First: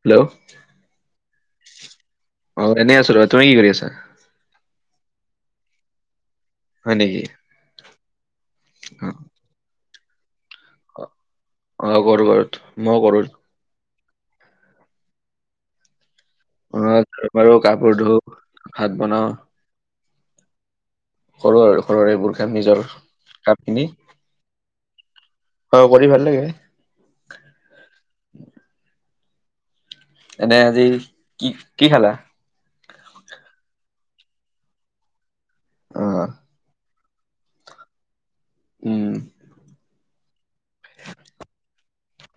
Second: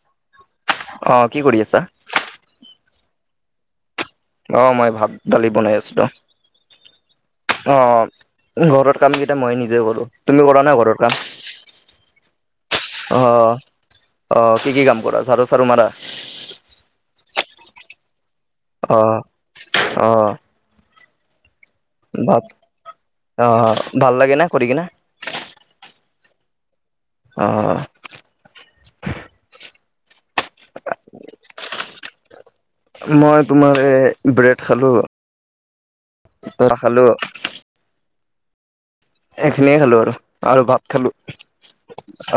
Hello? অ' কি কৰি আছা? অ' এনেই আছো ৰ। তুমি কি কৰি আছা? অ' মই ভাত দালি বনাই আছো ৰ। হয় নেকি। অ' ঘৰত অ কাম কেইটা মই নিজে ক'ৰো। তুমি কৰা নে ঘ অ' ক'ৰো বাৰু, মই অ ক'ৰো। অ' কি কি কাম কৰা ঝাৰু চাৰু মাৰা? ম ঘ ম ৰ কাপোৰ ধো ভাত অ', বনাও অহ কৰো আৰু ঘৰৰ এইবোৰ কাম নিজৰ অ' কাম খিনি ভাল লাগে না কৰি কিনে? অ' কৰি ভাল লাগে। অ'। এনেই আজি কি কি খালা? মই তোমাৰ এই ব্ৰেড খালোঁ অ'। বাটাৰ খালো উম। এইখিনিয়ে খালো আৰু, আৰু ভাত খালো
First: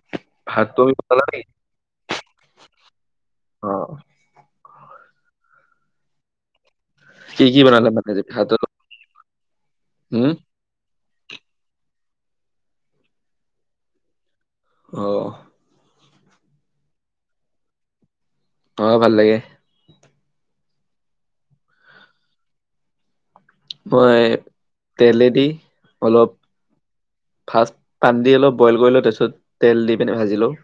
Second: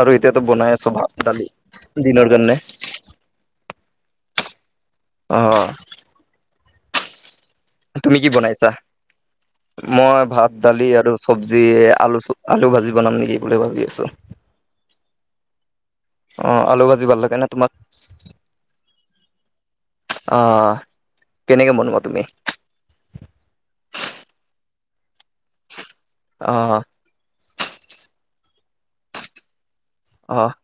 আৰু। এতিয়াতো ভাত বনাই তুমি আছো বনালা ভাত দালি নেকি দিনৰ কাৰনে। অ'। অ'। কি কি বনালে মানে তুমি আজি কি ভাতৰ বনাইছা? লগত? মই ভাত দালি আৰু চব্জি আলু, আলু ভাজি বনাম নেকি বুলি ভাবি আছোঁ। অ'। অ', আলু ভাজি ভাল লাগে নে তোমাক। অ', ভাল লাগে। অ', কেনেকে বনোৱা তুমি? মই তেলেদি অলপ আহ ফাৰ্ষ্ট পানী দি অলপ বইল কৰি লো তাৰপিছত তেল দি পিনি ভাজি লওঁ।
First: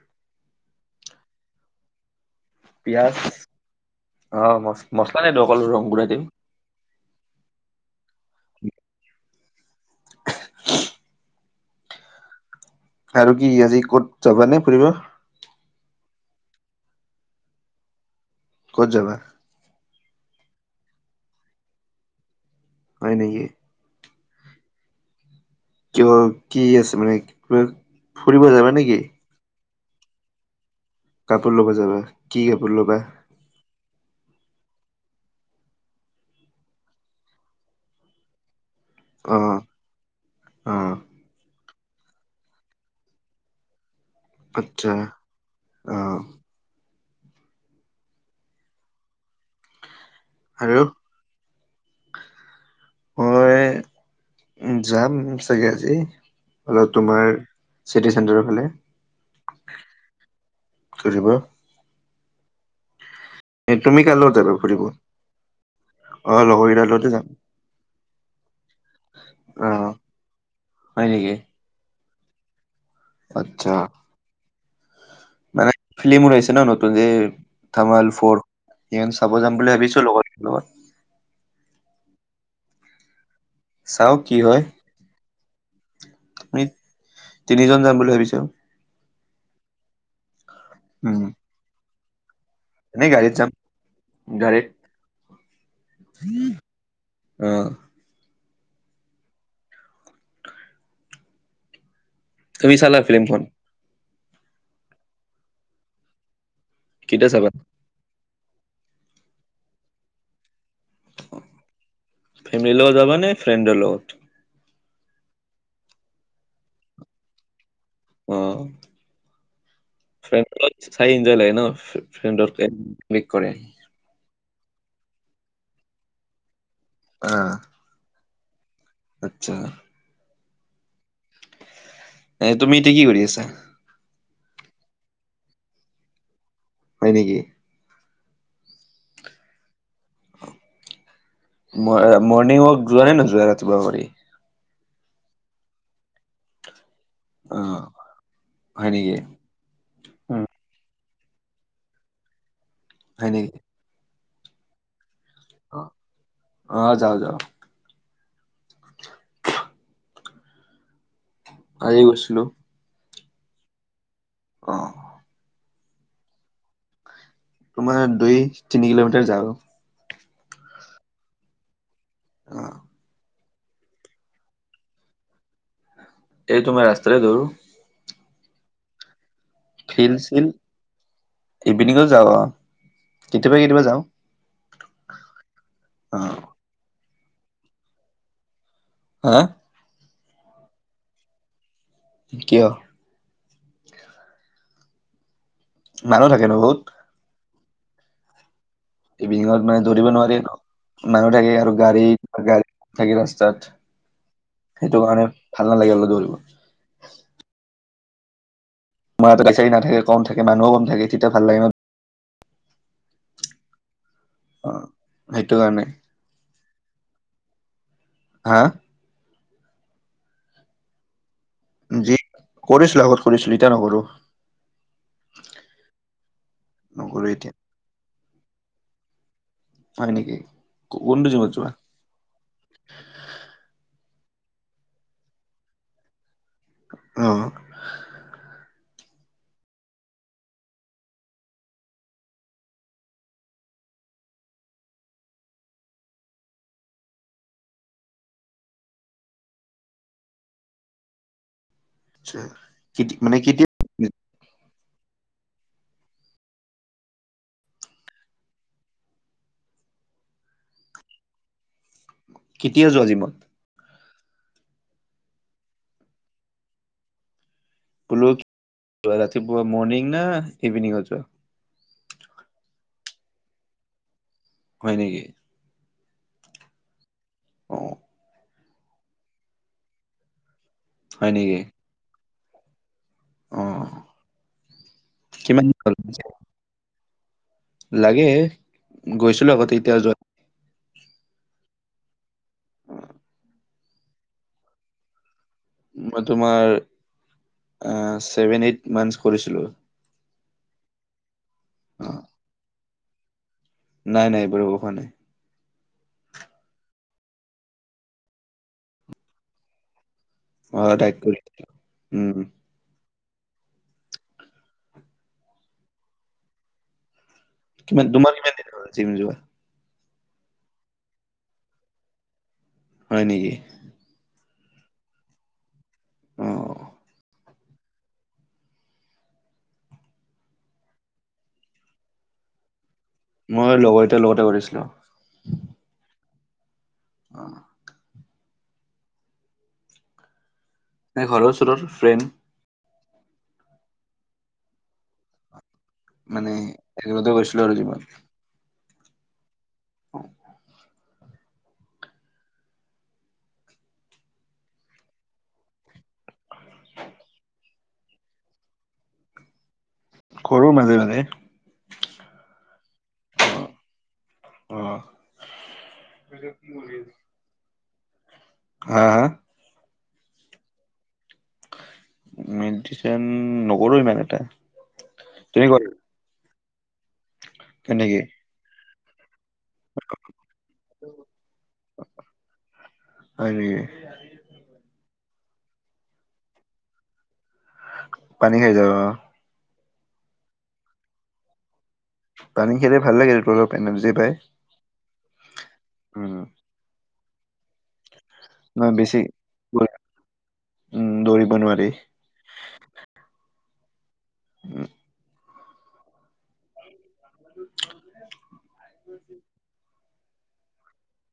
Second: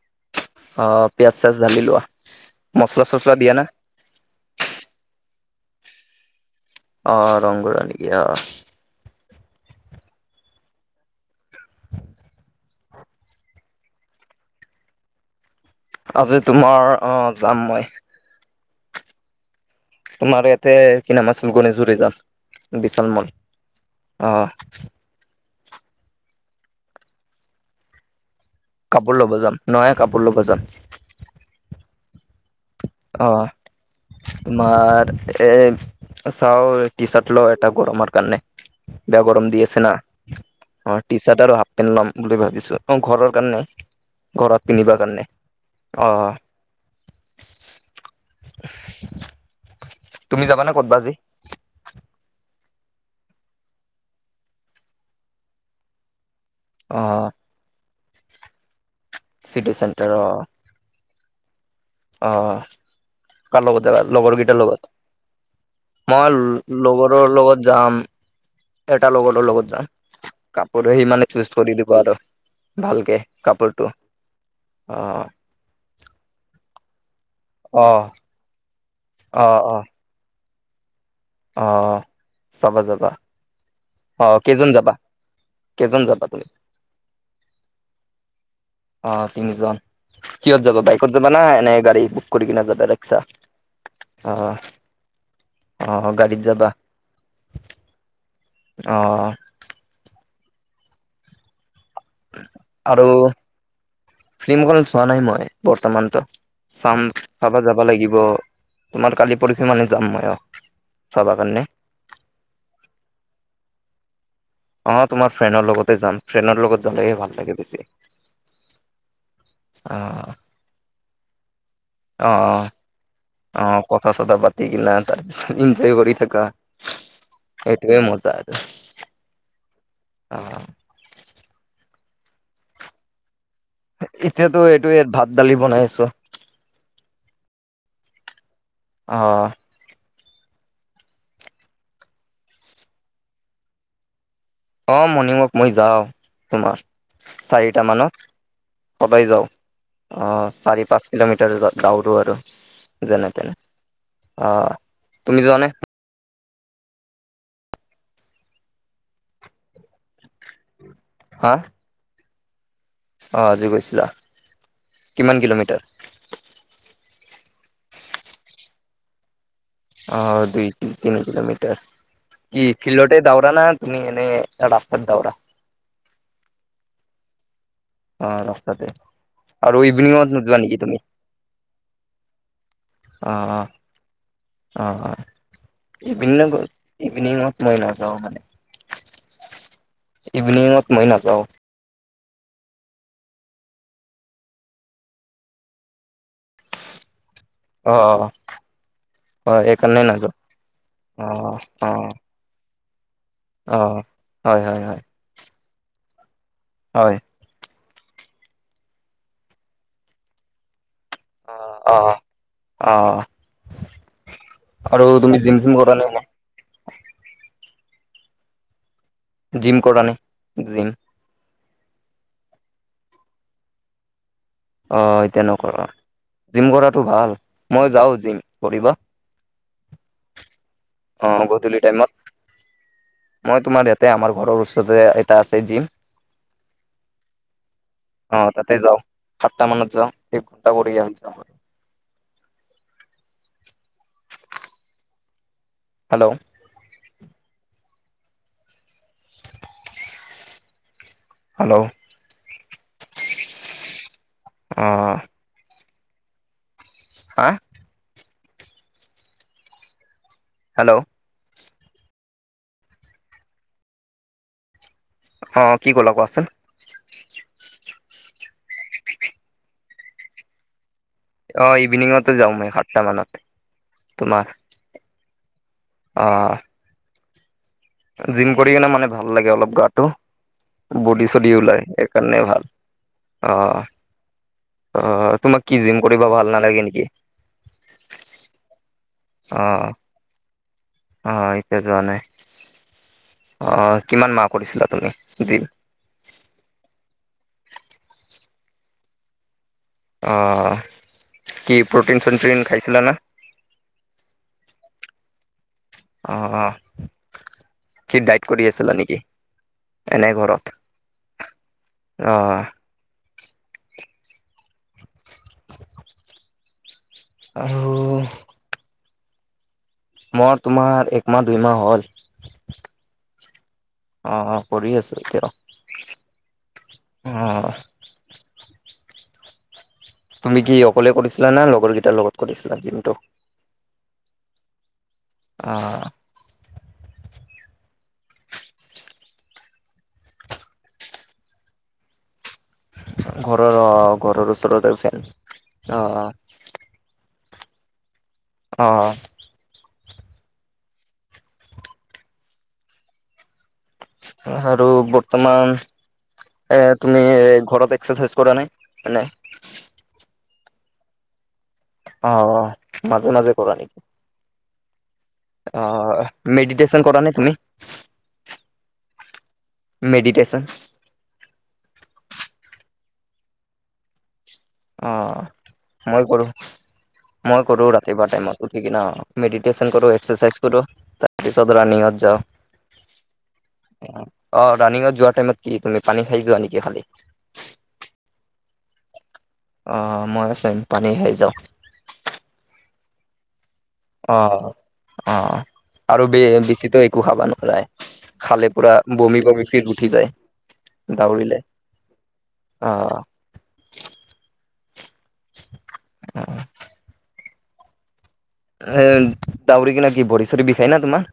অ', পিয়াজ চিয়াজ জালি লোৱা। মচলা পিয়াজ চচলা দিয়া না অ', ম মছলা নিদিওঁ অকল ৰংগুৰা দিম। অ', ৰংগুৰা দি অহ। [unintelligible] আৰু কি আজি ক'ত যাবা নে ফুৰিব? আজি তোমাৰ অ', যাম মই। ক'ত যাবা? তোমাৰ ইয়াতে কি নাম আছিল গণেশগুৰি যাম হয় বিশাল ম'ল। নেকি অ'। কিয় কি আছে মানে ক ফুৰিব যাবা। নেকি কাপোৰ ল'ব যাম নয়া কাপোৰ ল'ব যাম। কাপোৰ ল'ব যাবা কি কাপোৰ ল'বা? অ'। তোমাৰ এ চাও টি চাৰ্ট ল এটা গৰমৰ কাৰণে। বেয়া অ গৰম দি আছে ন অ', টি চাৰ্ট আৰু পেন্ট ল'ম বুলি ভাবিছোঁ অ', ঘৰৰ কাৰণে ঘৰত আচ্ছা পিন্ধিবা কাৰণে অ'। তুমি যা নে ক'ত বা আজি? ক'ত। মই এ যাম চাগে আজি। অলপ অ তোমাৰ চিটি চেণ্টাৰৰ ফালে। চিটি চেণ্টাৰ অ'। ফুৰিব। অ', কাৰ এ লগত তুমি যাবা কাৰ লগৰ কেইটাৰ ফুৰিব লগত। অ লগৰ মই কেইটাৰ লগতে লগৰৰ যাম লগত যাম। এটা লগৰো অ লগত যাম কাপোৰ হয় সি মানে নেকি চুজ কৰি দিব আৰু। ভালকে আচ্ছা কাপোৰটো অ'। মানে ফিল্মো আহিছে নতুন যে অ থামল ফৰ সেই চাব অ যাম বুলি অ ভাবিছোঁ লগত। নমস [unintelligible] অ', চাব যাবা, চাও কি অ', কেইজন যাবা? কেইজন যাবা তুমি? আমি তিনিজন যাম বুলি ভাবিছোঁ। অ', তিনিজন, কিহত যাবা? বাইকত উম। যাবা না এনে গাড়ী বুক কৰি কিনে যাবা। বেলেগ এনেই চা গাড়ীত যাম অহ। গাড়ীত অ', গাড়ীত যাবা। অহ। অহ। তুমি চালা আৰু ফিল্মখন ফিল্ম খন চোৱা নাই মই, বৰ্তমানতো। চাম, কেতিয়া চাবা চাব যাম। যাব লাগিব, তোমাৰ কালি পৰশি মানে যাম ময়ো, চাবৰ কাৰণে। ফেমিলিৰ লগত যাবা নে ফ্ৰেণ্ডৰ লগত? অ', তোমাৰ ফ্ৰেণ্ডৰ লগতেই যাম ফ্ৰেণ্ডৰ লগত যালেহে ভাল লাগে বেছি। অহ। অহ। [unintelligible] এনজয় লাগে ন। অ', ফ্ৰেণ্ডৰ ক্লিক কৰে অ। অ, কথা চথা পাতি কিনা তাৰপিছত ইনজয় কৰি থাকা। অহ। টোৱে মজা আৰু। আচ্ছা। অহ। এ তুমি এতিয়া কি কৰি আছা? এতিয়াতো এইটো ইয়াত ভাত দালি বনাই আছো। হয় নেকি? অঁ। ম মৰ্নিং ৱৰ্ক যোৱা নে [unintelligible] ৰাতিপুৱা কৰি। অ', মৰ্ণিং ৱাক মই যাওঁ তোমাৰ। অ চাৰিটা মানত, হয় নেকি সদায় যাও। অ', চাৰি পাঁচ কিলোমিটাৰ দাউৰো আৰু হয় যেনে নেকি তেনে। অ', তুমি যোৱানে? অ অ', যাওঁ যাওঁ। হা? আজি গৈ। অ', আজি গৈছিলা, অ কিমান কিলোমিটাৰ? তোমাৰ দুই তিনি কিলোমিটাৰ যাও। অ', দুই তিনি কিলোমিটৰ, অ কি ফিল্ডতে দাউ ৰা না, তুমি এনে ৰাস্তাত দৌৰা। এই তোমাৰ ৰাস্তাৰে দৌৰো। অ', ৰাস্তাতে। আৰু ফিল ইভিনিঙত চিল নোযোৱা নেকি তুমি? ইভিনিঙো যাওঁ অ অ', কেতিয়াবা কেতিয়াবা যাওঁ অ। অ', অ, অ ইভিনিং ইভিনিঙত মই নাযাওঁ মানে। হা? ইভিনিঙত মই নাযাওঁ। কিয়? মানুহ থাকে ন বহুত। অ', অ। ইভিনিঙত মানে দৌৰিব নোৱাৰি আৰু, মানুহ থাকে অ', আৰু অ', গাড়ীত গাড়ী থাকি ৰাস্তাত, অ'। হয়, হয়, হয়, সেইটো কাৰণে ভাল নালাগে মানে দৌৰিব। হয়। মই আহোঁতে গাড়ী-চাৰি নাথাকে, কম থাকে, মানুহো কম থাকে। তেতিয়া ভাল লাগে ন অ অ অ অ আৰু তুমি সেইটো জিম চিম কাৰণে কৰা ন মই হা জিম কৰা নাই জিম যি কৰিছিলো আগত কৰিছিলো ইতিয়া নকৰো অঁ তেনেকুৱা জিম কৰাটো নকৰো ভাল এতিয়া মই যাও জিম কৰিবা হয় নেকি অ কোনটো জিমত যোৱা গধূলি টাইমত মই তোমাৰ ইয়াতে আমাৰ ঘৰৰ ওচৰতে এটা আছে জিম অ অ তাতে যাওঁ সাতটা মানত যাওঁ এক ঘন্টা কৰি যাওঁ হেল্ল' হেল্ল' আা মানে কেতিয়া অ হা হেল্ল'। কেতিয়া যোৱা জীমত? অ' কি ক'লা কোৱাচোন? কলোঁ ৰাতিপুৱা মৰ্নিং না ইভেনিঙত যোৱা? অ' ইভিনিঙতে যাওঁ মই সাতটামানত তোমাৰ। হয় নেকি? অ'। অ'। জিম কৰি কিনে মানে ভাল লাগে অলপ, গাটো বডি হয় চডি নেকি ওলাই সেইকাৰণে ভাল। অ', অ' তোমাক কিমান দিন কি হ'ল? জিম কৰিবা ভাল নালাগে নেকি? লাগে, গৈছিলোঁ অ আগতে, এতিয়া যোৱা অ' এতিয়া যোৱা নাই। উ। অ' কিমান মাহ কৰিছিলা তুমি জিম? মই তোমাৰ আ, ছেভেন এইট মান্থছ কৰিছিলোঁ। অ' কি অ প্ৰ'টিন চটিন খাইছিলা না? নাই নাই এইবোৰ একো খোৱা নাই। অ', অ'। কি ডাইট কৰি আছিলা নেকি এনে ঘৰত? অ' ডাইট কৰি অ উম। [unintelligible] কিমান তোমাৰ কিমান দিন হ'ল জিম যোৱা? মোৰ তোমাৰ একমাহ, দুইমাহ হ'ল। হয় নেকি? অ', অ' কৰি আছোঁ এতিয়া, অ অ'। তুমি কি অকলে কৰিছিলা না লগৰকেইটাৰ লগত কৰিছিলা জিমটো? মই লগৰকেইটাৰ লগতে কৰিছিলোঁ। অ'। অ'। নে ঘৰৰ ওচৰৰ ফ্ৰেণ্ড ঘৰৰ অ' ঘৰৰ ওচৰত ফ্ৰেণ্ড অ'। মানে একেলগতে গৈছিলোঁ আৰু জিমত। অ'। হয়। আৰু বৰ্তমান এ, তুমি এ, ঘৰত এক্সাৰচাইজ কৰানে এনে? কৰোঁ মাজে মাজে। অ' মাজে মাজে কৰা নেকি? অ'। অ' মেডিটেচন কৰানে তুমি? হা, হা? মেডিটেচন? মেডিচেন নকৰোঁ ইমান এটা। তুমি কৰা অ' মই কৰোঁ, মই কৰোঁ হয় নেকি ৰাতিপুৱা টাইমত, উঠ কিনে অ', অ'। মেডিটেচন কৰোঁ, এক্সাৰচাইজ কৰোঁ তাৰপিছত ৰানিঙত হয় নেকি যাওঁ। অ' ৰাণিংত যোৱা টাইমত কি তুমি পানী খাই যোৱা নেকি খালি? পানী খাই যাওঁ অ'। অ' ময়ো চেম পানী খাই যাওঁ। পানী খেলে ভাল লাগে দিনটো অলপ। এনাৰ্জি পায়। অ', অ' আৰু উম, বে বেছিতো একো খাবা নোৱাৰাই। খালে ন পুৰা বেছি বমি বমি ফিল উঠি যায়, উম, দৌৰিব দৌৰিলে। নোৱাৰি অ'। উম আহ [unintelligible] স দউৰি কিিন কি ভৰি চৰি বিষায় না তোমাৰ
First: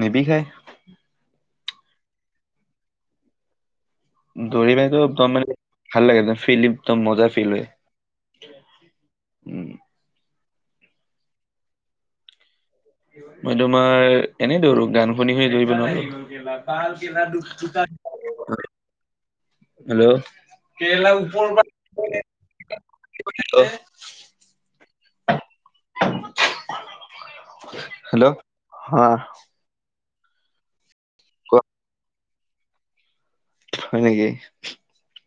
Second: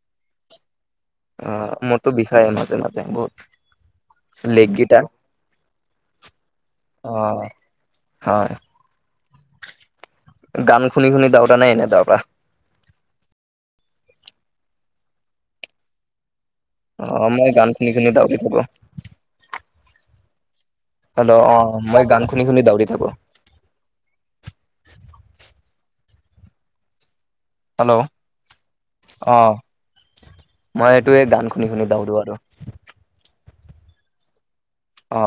নেব খাই অ মোৰতো বিষয় মাজে মাজে বহুত দৰি লেগকেইটা ভাইতো একম ম ভাল লাগে একদম ফিল একদম অ মজা ফিল হয় হয় উম গান শুনি শুনি দাউা নাই এনেই তাৰৰ পৰা মই তোমাৰ এনেই দৌৰো গান শুনি শু দৌৰিব নোৱাৰো বাল অ কে মই গান দুকা শুনি শুনি দাউৰি থাকো ন হেল্ল' কেৰেলাৰ হেল্ল' অ ওপৰৰ মই গান পৰা, শুনি শুনি দাউৰি থাকো হেল্ল'। হেল্ল' হা অ মই এইটোোৱে গান কোৱা শুনি শুনি দাউৰো আৰু হয় নেকি অ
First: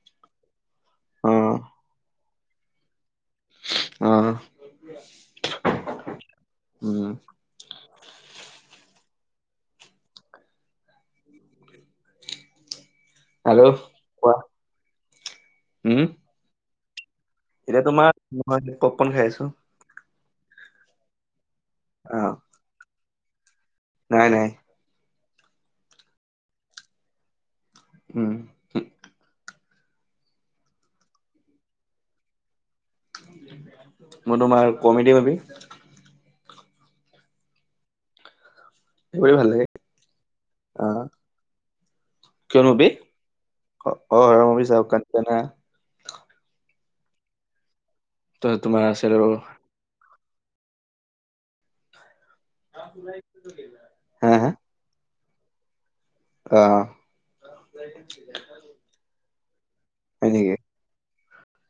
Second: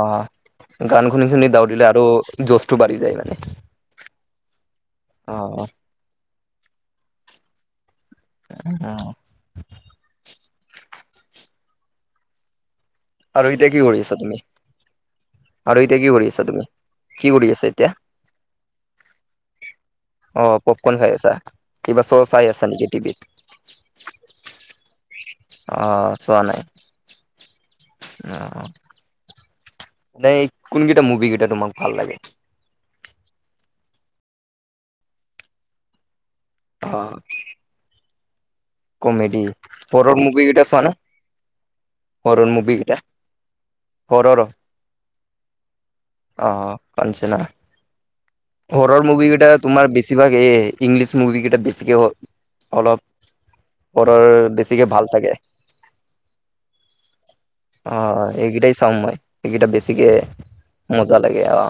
গান শুনি শুনি অ', দাউৰিিলে আৰু জজটো বাঢ়ি যায় মানে অ অ উম অ আৰু আৰহতে কি কৰি আছা কোৱা তুমি আৰহতে উম, কি কৰি আছা তুমি কি কৰি আছা এতিয়া তোমাৰ ম পপপন খাই আছো অ পপকন খাই আছা কিবা শ্ব' অ', চাই আছা নেকি টিভিত নাই নাই অ চোৱা নাই উম, অ নে কোনকেইটা মুভি কেইটা তোমাক ভাল লাগে মই তোমাৰ কমেডি মাবি হয় সেইবোৰে কমেডি ভাল লাগে ফৰাৰ্ড মুভি এইটা চোৱা না কিয়নোবি অ হৰৰ হয় মবিি চাওক কানিয়ান অ কঞ্চনা ত তোমাৰ আছে হৰৰ আৰু মভি কেই তোমাৰ বেছিভাগ এই ইংলিছ মুভিিকেইটা বেছিকৈ অলপ পাৰ হা হা বেছিিকে ভাল থাকে অ অ এইকেইটাই চাওঁ মই এইকেইটা বেছিিকে হয় নেকি মজা লাগে অ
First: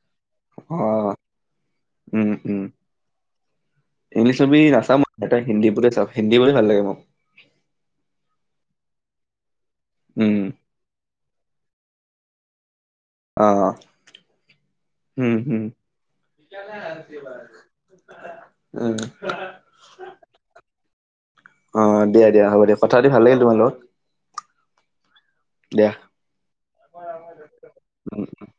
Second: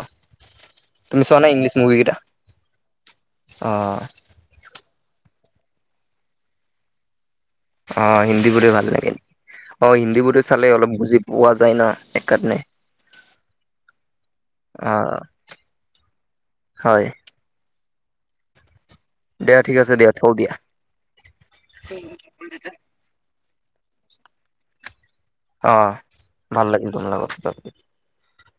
অ তুমিছোৱানা ইংলিছ মুভি কেইটা অ ইংলিছবি আা এটা হিলে চাও হিন্দী বুলি ভাল লাগে মোক অ হিন্দী বোৰে ভাল নেকে নেকি অ হিন্দী উম বোৰে চালে অলপ বুজি পোৱা যায় না এককাৰণে অ অ উম হম হয় উম দিয়া ঠিক আছে দিয়া থক দিয়া অ দ দে দিয়া হ'ব দিয়া কথাতি ভাল লাগে তোমাৰ লগ অ ভাল লাগিল তোমাল লগত হয়